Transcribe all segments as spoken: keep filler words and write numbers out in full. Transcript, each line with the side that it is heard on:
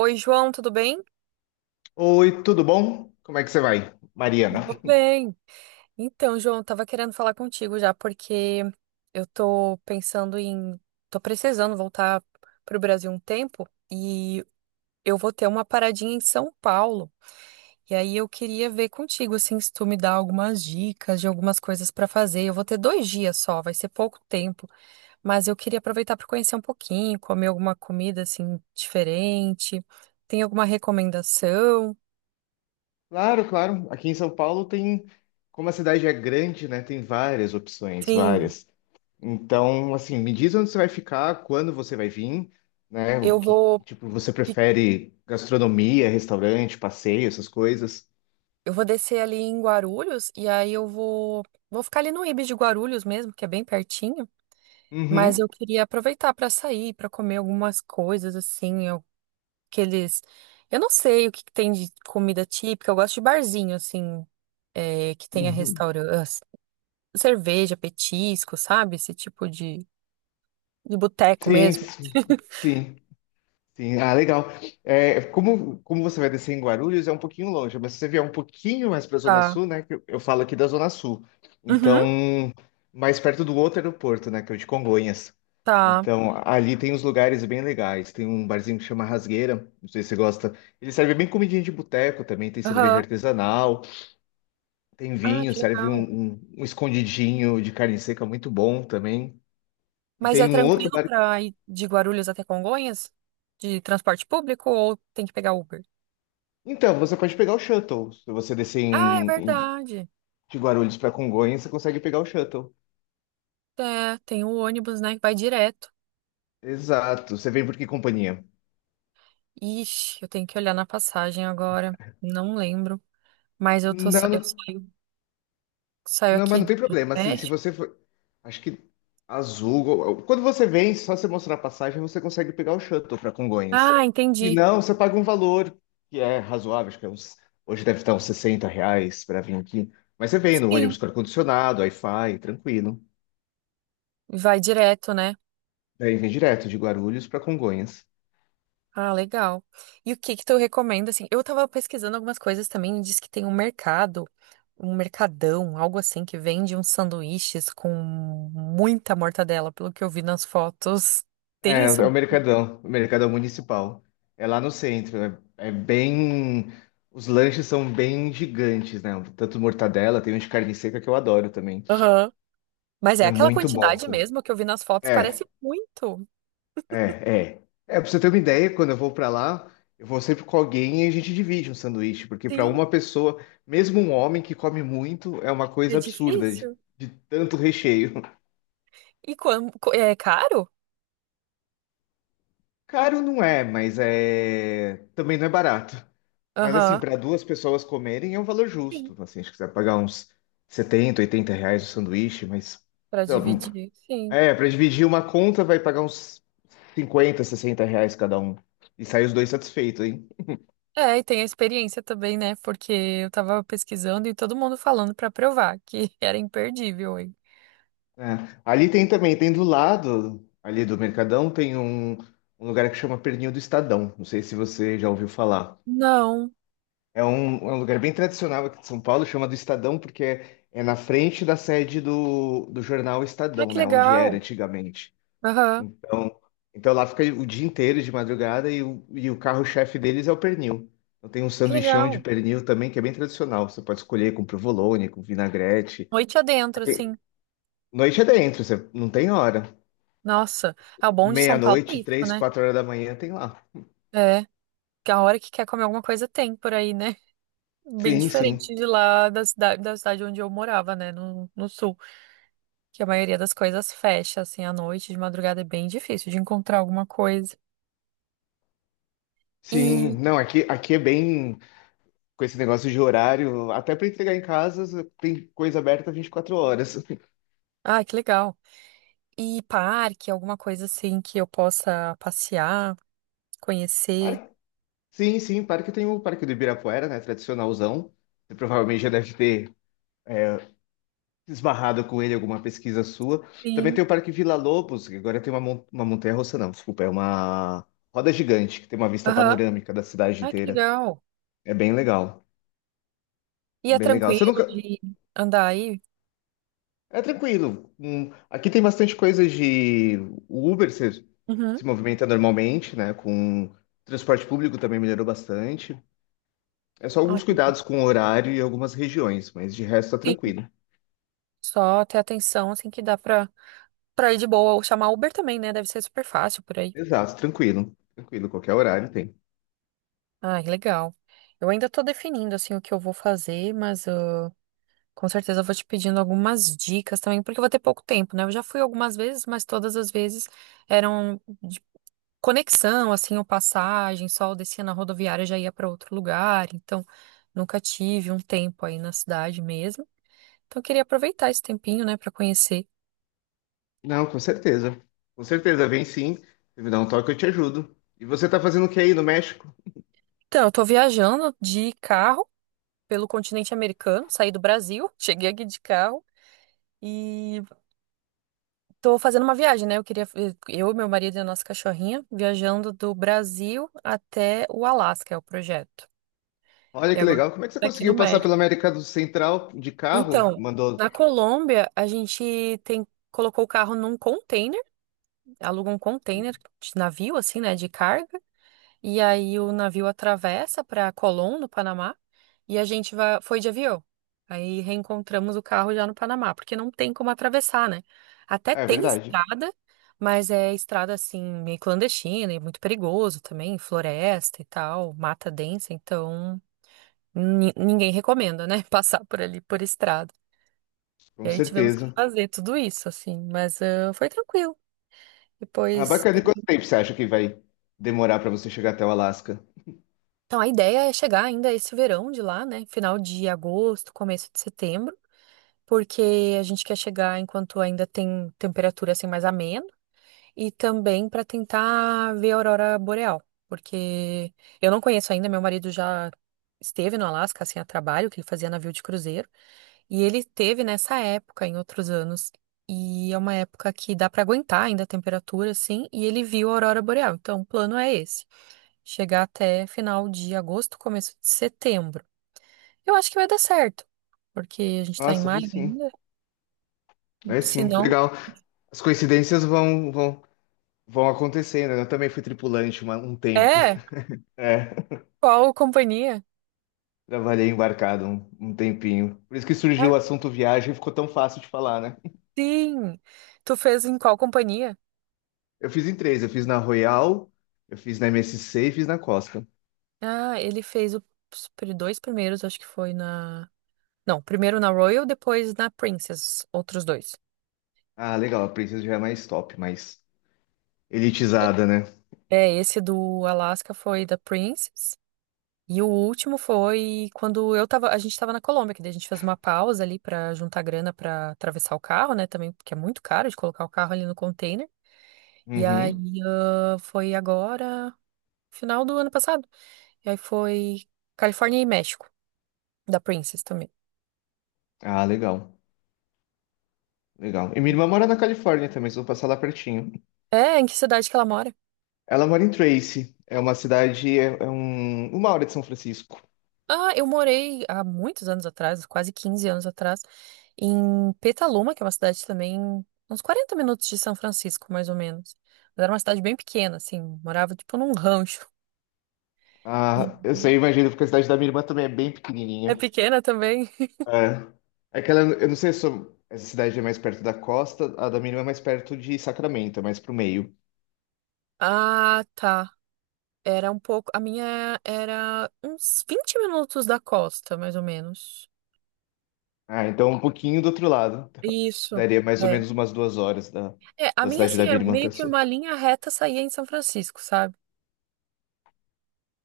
right: Oi, João, tudo bem?
left: Oi, tudo bom? Como é que você vai, Mariana?
right: Tudo bem. Então, João, eu tava querendo falar contigo já, porque eu tô pensando em. Tô precisando voltar pro Brasil um tempo e eu vou ter uma paradinha em São Paulo. E aí eu queria ver contigo, assim, se tu me dá algumas dicas de algumas coisas pra fazer. Eu vou ter dois dias só, vai ser pouco tempo, mas eu queria aproveitar pra conhecer um pouquinho, comer alguma comida, assim, diferente. Tem alguma recomendação?
left: Claro, claro. Aqui em São Paulo tem, como a cidade é grande, né? Tem várias opções,
right: Sim,
left: várias. Então, assim, me diz onde você vai ficar, quando você vai vir, né? O
right: eu
left: que,
right: vou.
left: tipo, você prefere gastronomia, restaurante, passeio, essas coisas?
right: Eu vou descer ali em Guarulhos e aí eu vou vou ficar ali no Ibis de Guarulhos mesmo, que é bem pertinho, mas eu
left: Uhum.
right: queria aproveitar para sair, para comer algumas coisas assim, eu- aqueles eu não sei o que que tem de comida típica, eu gosto de barzinho assim, é, que tenha
left: Uhum.
right: restaurante, cerveja, petisco, sabe? Esse tipo de de boteco
left: Sim,
right: mesmo.
left: sim, sim. Sim, ah, legal. É, como, como você vai descer em Guarulhos, é um pouquinho longe, mas se você vier um pouquinho mais para a Zona
right: Tá.
left: Sul, né, que Eu, eu falo aqui da Zona Sul.
right: Uhum,
left: Então, mais perto do outro aeroporto, né? Que é o de Congonhas.
right: tá.
left: Então, ali tem uns lugares bem legais. Tem um barzinho que chama Rasgueira, não sei se você gosta. Ele serve bem comidinha de boteco também, tem cerveja
right: Aham.
left: artesanal, tem
right: Ah,
left: vinho,
right: que
left: serve um,
right: legal.
left: um, um escondidinho de carne seca muito bom também. E
right: Mas é
left: tem um outro
right: tranquilo
left: bar.
right: pra ir de Guarulhos até Congonhas? De transporte público ou tem que pegar Uber?
left: Então, você pode pegar o shuttle. Se você descer
right: Ah, é
left: em,
right: verdade.
left: de Guarulhos para Congonhas, você consegue pegar o shuttle.
right: É, tem o ônibus, né, que vai direto.
left: Exato. Você vem por que companhia?
right: Ixi, eu tenho que olhar na passagem agora. Não lembro. Mas eu tô, sa-
left: Não,
right: eu
left: não,
right: saio, saio
left: não, mas
right: aqui
left: não tem
right: do
left: problema. Assim, se
right: México.
left: você for. Acho que azul. Quando você vem, só você mostrar a passagem, você consegue pegar o shuttle para Congonhas.
right: Ah,
left: E
right: entendi.
left: não, você paga um valor que é razoável, acho que é uns, hoje deve estar uns sessenta reais para vir aqui. Mas você vem no
right: Sim,
left: ônibus com ar-condicionado, Wi-Fi, tranquilo.
right: vai direto, né?
left: Daí vem direto de Guarulhos para Congonhas.
right: Ah, legal. E o que que tu recomenda, assim? Eu tava pesquisando algumas coisas também, e diz que tem um mercado, um mercadão, algo assim, que vende uns sanduíches com muita mortadela, pelo que eu vi nas fotos. Tem
left: É, é
right: isso?
left: o Mercadão, o Mercadão Municipal. É lá no centro, é, é bem. Os lanches são bem gigantes, né? Tanto mortadela, tem um de carne seca que eu adoro também,
right: Aham. Mas
left: que
right: é
left: é
right: aquela
left: muito bom.
right: quantidade
left: Tudo.
right: mesmo que eu vi nas fotos,
left: É,
right: parece muito.
left: é, é. É, pra você ter uma ideia, quando eu vou pra lá, eu vou sempre com alguém e a gente divide um sanduíche, porque pra
right: Sim,
left: uma pessoa, mesmo um homem que come muito, é uma
right: é
left: coisa absurda de,
right: difícil.
left: de tanto recheio.
right: E quando, é caro?
left: Caro não é, mas é também não é barato. Mas assim,
right: Aham.
left: para duas pessoas comerem é um valor
right: Sim,
left: justo. Assim, acho que você vai pagar uns setenta, oitenta reais o sanduíche, mas
right: pra
left: sei lá, um,
right: dividir, sim.
left: é, para dividir uma conta vai pagar uns cinquenta, sessenta reais cada um. E sai os dois satisfeitos, hein?
right: É, e tem a experiência também, né? Porque eu tava pesquisando e todo mundo falando pra provar que era imperdível, hein?
left: É. Ali tem também, tem do lado ali do Mercadão, tem um, um lugar que chama Pernil do Estadão. Não sei se você já ouviu falar.
right: Não.
left: É um, é um lugar bem tradicional aqui de São Paulo, chama do Estadão, porque é, é na frente da sede do, do jornal
right: Ah,
left: Estadão,
right: que
left: né? Onde era
right: legal.
left: antigamente.
right: Aham,
left: Então, então lá fica o dia inteiro de madrugada e o, e o carro-chefe deles é o pernil. Então tem um
right: que
left: sanduichão de
right: legal.
left: pernil também, que é bem tradicional. Você pode escolher com provolone, com vinagrete.
right: Noite adentro,
left: Aqui,
right: assim.
left: noite é dentro, você não tem hora.
right: Nossa, é o bom de São Paulo é
left: Meia-noite,
right: isso,
left: três,
right: né?
left: quatro horas da manhã, tem lá.
right: É, que a hora que quer comer alguma coisa tem por aí, né? Bem
left: Sim, sim.
right: diferente de lá da cidade, da cidade onde eu morava, né? No, no sul, que a maioria das coisas fecha, assim, à noite, de madrugada é bem difícil de encontrar alguma coisa.
left: Sim,
right: E,
left: não, aqui, aqui é bem. Com esse negócio de horário, até para entregar em casa, tem coisa aberta vinte e quatro horas.
right: ah, que legal. E parque, alguma coisa assim que eu possa passear, conhecer.
left: Parque- sim, sim, parque tem o Parque do Ibirapuera, né, tradicionalzão. Você provavelmente já deve ter esbarrado com ele em alguma pesquisa sua. Também
right: Sim.
left: tem o Parque Vila Lobos, que agora tem uma, mon- uma montanha-russa, não, desculpa, é uma roda gigante, que tem uma vista
right: Aham.
left: panorâmica da cidade
right: Ai, que
left: inteira.
right: legal.
left: É bem legal,
right: E
left: é
right: é
left: bem legal. Você
right: tranquilo
left: nunca.
right: de andar aí?
left: É tranquilo. Hum, Aqui tem bastante coisa de o Uber se,
right: Uhum.
left: se movimenta normalmente, né? Com transporte público também melhorou bastante. É só
right: Ah,
left: alguns
right: que-
left: cuidados com o horário e algumas regiões, mas de resto tá
right: Sim.
left: tranquilo.
right: Só ter atenção, assim, que dá pra, pra ir de boa. Ou chamar Uber também, né? Deve ser super fácil por aí.
left: Exato, tranquilo. Tranquilo, qualquer horário tem.
right: Ai, legal. Eu ainda tô definindo, assim, o que eu vou fazer, mas ah, com certeza eu vou te pedindo algumas dicas também, porque eu vou ter pouco tempo, né? Eu já fui algumas vezes, mas todas as vezes eram conexão, assim, ou passagem, só eu descia na rodoviária e já ia para outro lugar, então nunca tive um tempo aí na cidade mesmo. Então eu queria aproveitar esse tempinho, né, para conhecer.
left: Não, com certeza. Com certeza, vem sim. Se me dá um toque, eu te ajudo. E você tá fazendo o que aí no México?
right: Então, eu tô viajando de carro pelo continente americano, saí do Brasil, cheguei aqui de carro e tô fazendo uma viagem, né? Eu queria eu, meu marido e a nossa cachorrinha viajando do Brasil até o Alasca, é o projeto.
left: Olha
right: E
left: que
right: agora
left: legal. Como é que você
right: tá aqui no
left: conseguiu passar
right: México.
left: pela América do Central de carro?
right: Então,
left: Mandou.
right: na Colômbia, a gente tem colocou o carro num container, aluga um container de navio, assim, né, de carga, e aí o navio atravessa para Colón, no Panamá, e a gente vai, foi de avião. Aí reencontramos o carro já no Panamá, porque não tem como atravessar, né? Até
left: É
right: tem
left: verdade,
right: estrada, mas é estrada assim, meio clandestina e muito perigoso também, floresta e tal, mata densa, então ni- ninguém recomenda, né, passar por ali por estrada. E
left: com
right: aí tivemos que
left: certeza.
right: fazer tudo isso, assim, mas ah, foi tranquilo.
left: Ah,
right: Depois.
left: bacana. E quanto tempo você acha que vai demorar para você chegar até o Alasca?
right: Então a ideia é chegar ainda esse verão de lá, né? Final de agosto, começo de setembro, porque a gente quer chegar enquanto ainda tem temperatura assim mais ameno e também para tentar ver a aurora boreal, porque eu não conheço ainda, meu marido já esteve no Alasca assim a trabalho, que ele fazia navio de cruzeiro. E ele teve nessa época, em outros anos. E é uma época que dá para aguentar ainda a temperatura, assim, e ele viu a aurora boreal. Então, o plano é esse: chegar até final de agosto, começo de setembro. Eu acho que vai dar certo, porque a gente tá em
left: Nossa, vai
right: maio
left: sim.
right: ainda.
left: Vai
right: Se
left: sim.
right: não,
left: Legal. As coincidências vão, vão, vão acontecendo, né? Eu também fui tripulante uma- um tempo.
right: é,
left: É,
right: qual companhia?
left: trabalhei embarcado um, um tempinho. Por isso que surgiu
right: Ah,
left: o assunto viagem e ficou tão fácil de falar, né?
right: sim. Tu fez em qual companhia?
left: Eu fiz em três. Eu fiz na Royal, eu fiz na M S C e fiz na Costa.
right: Ah, ele fez o- os pri- dois primeiros, acho que foi na. Não, primeiro na Royal, depois na Princess, outros dois.
left: Ah, legal. A Princess já é mais top, mais elitizada, né?
right: É, esse do Alaska foi da Princess. E o último foi quando eu tava, a gente tava na Colômbia, que daí a gente fez uma pausa ali pra juntar grana pra atravessar o carro, né, também, porque é muito caro de colocar o carro ali no container. E aí
left: Uhum.
right: ah, foi agora, final do ano passado. E aí foi Califórnia e México, da Princess também.
left: Ah, legal. Legal. E minha irmã mora na Califórnia também, só vou passar lá pertinho.
right: É, em que cidade que ela mora?
left: Ela mora em Tracy, é uma cidade, é, é um, uma hora de São Francisco.
right: Ah, eu morei há muitos anos atrás, quase quinze anos atrás, em Petaluma, que é uma cidade também, uns quarenta minutos de São Francisco, mais ou menos. Mas era uma cidade bem pequena, assim, morava tipo num rancho. E
left: Ah, eu sei, imagino, porque a cidade da minha irmã também é bem
right: É
left: pequenininha.
right: pequena também?
left: É. Aquela, eu não sei se eu- essa cidade é mais perto da costa, a da minha irmã é mais perto de Sacramento, é mais pro meio.
right: Ah, tá. Era um pouco. A minha era uns vinte minutos da costa, mais ou menos.
left: Ah, então um pouquinho do outro lado.
right: Isso.
left: Daria mais ou
right: É.
left: menos umas duas horas da,
right: É, a
left: da
right: minha,
left: cidade
right: assim,
left: da minha
right: era
left: irmã até a
right: meio que
left: sua.
right: uma linha reta saía em São Francisco, sabe?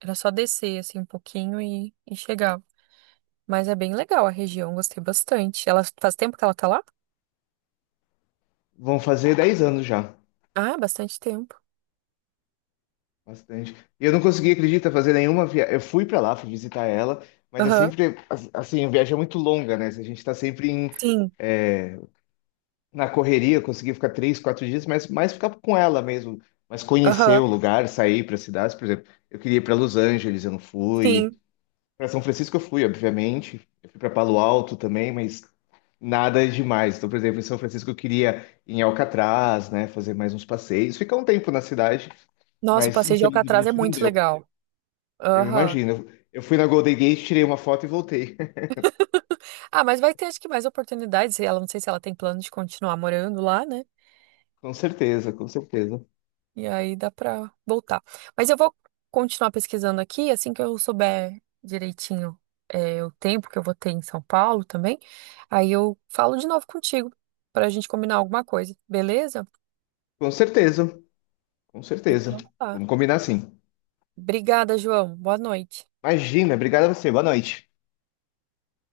right: Era só descer, assim, um pouquinho e, e chegava. Mas é bem legal a região, gostei bastante. Ela faz tempo que ela tá lá?
left: Vão fazer dez anos já.
right: Ah, bastante tempo.
left: Bastante. E eu não consegui, acredita, fazer nenhuma viagem. Eu fui pra lá, fui visitar ela, mas é
right: Aham.
left: sempre, as- assim, a viagem é muito longa, né? A gente tá sempre em,
right: Sim,
left: é, na correria, eu consegui ficar três, quatro dias, mas mais ficar com ela mesmo, mas conhecer
right: aham,
left: o lugar, sair para cidades, por exemplo. Eu queria ir para Los Angeles, eu não fui.
right: sim.
left: Para São Francisco eu fui, obviamente. Eu fui para Palo Alto também, mas nada demais. Então, por exemplo, em São Francisco eu queria ir em Alcatraz, né, fazer mais uns passeios, ficar um tempo na cidade,
right: Nossa, o
left: mas
right: passeio de Alcatraz é
left: infelizmente não
right: muito
left: deu.
right: legal.
left: Eu
right: Aham.
left: imagino. Eu fui na Golden Gate, tirei uma foto e voltei.
right: Ah, mas vai ter acho que mais oportunidades. Ela não sei se ela tem plano de continuar morando lá, né?
left: Com certeza, com certeza.
right: E aí dá pra voltar. Mas eu vou continuar pesquisando aqui, assim que eu souber direitinho é, o tempo que eu vou ter em São Paulo também. Aí eu falo de novo contigo pra gente combinar alguma coisa, beleza?
left: Com certeza, com certeza.
right: Então tá.
left: Vamos combinar assim.
right: Obrigada, João. Boa noite.
left: Imagina, obrigado a você. Boa noite.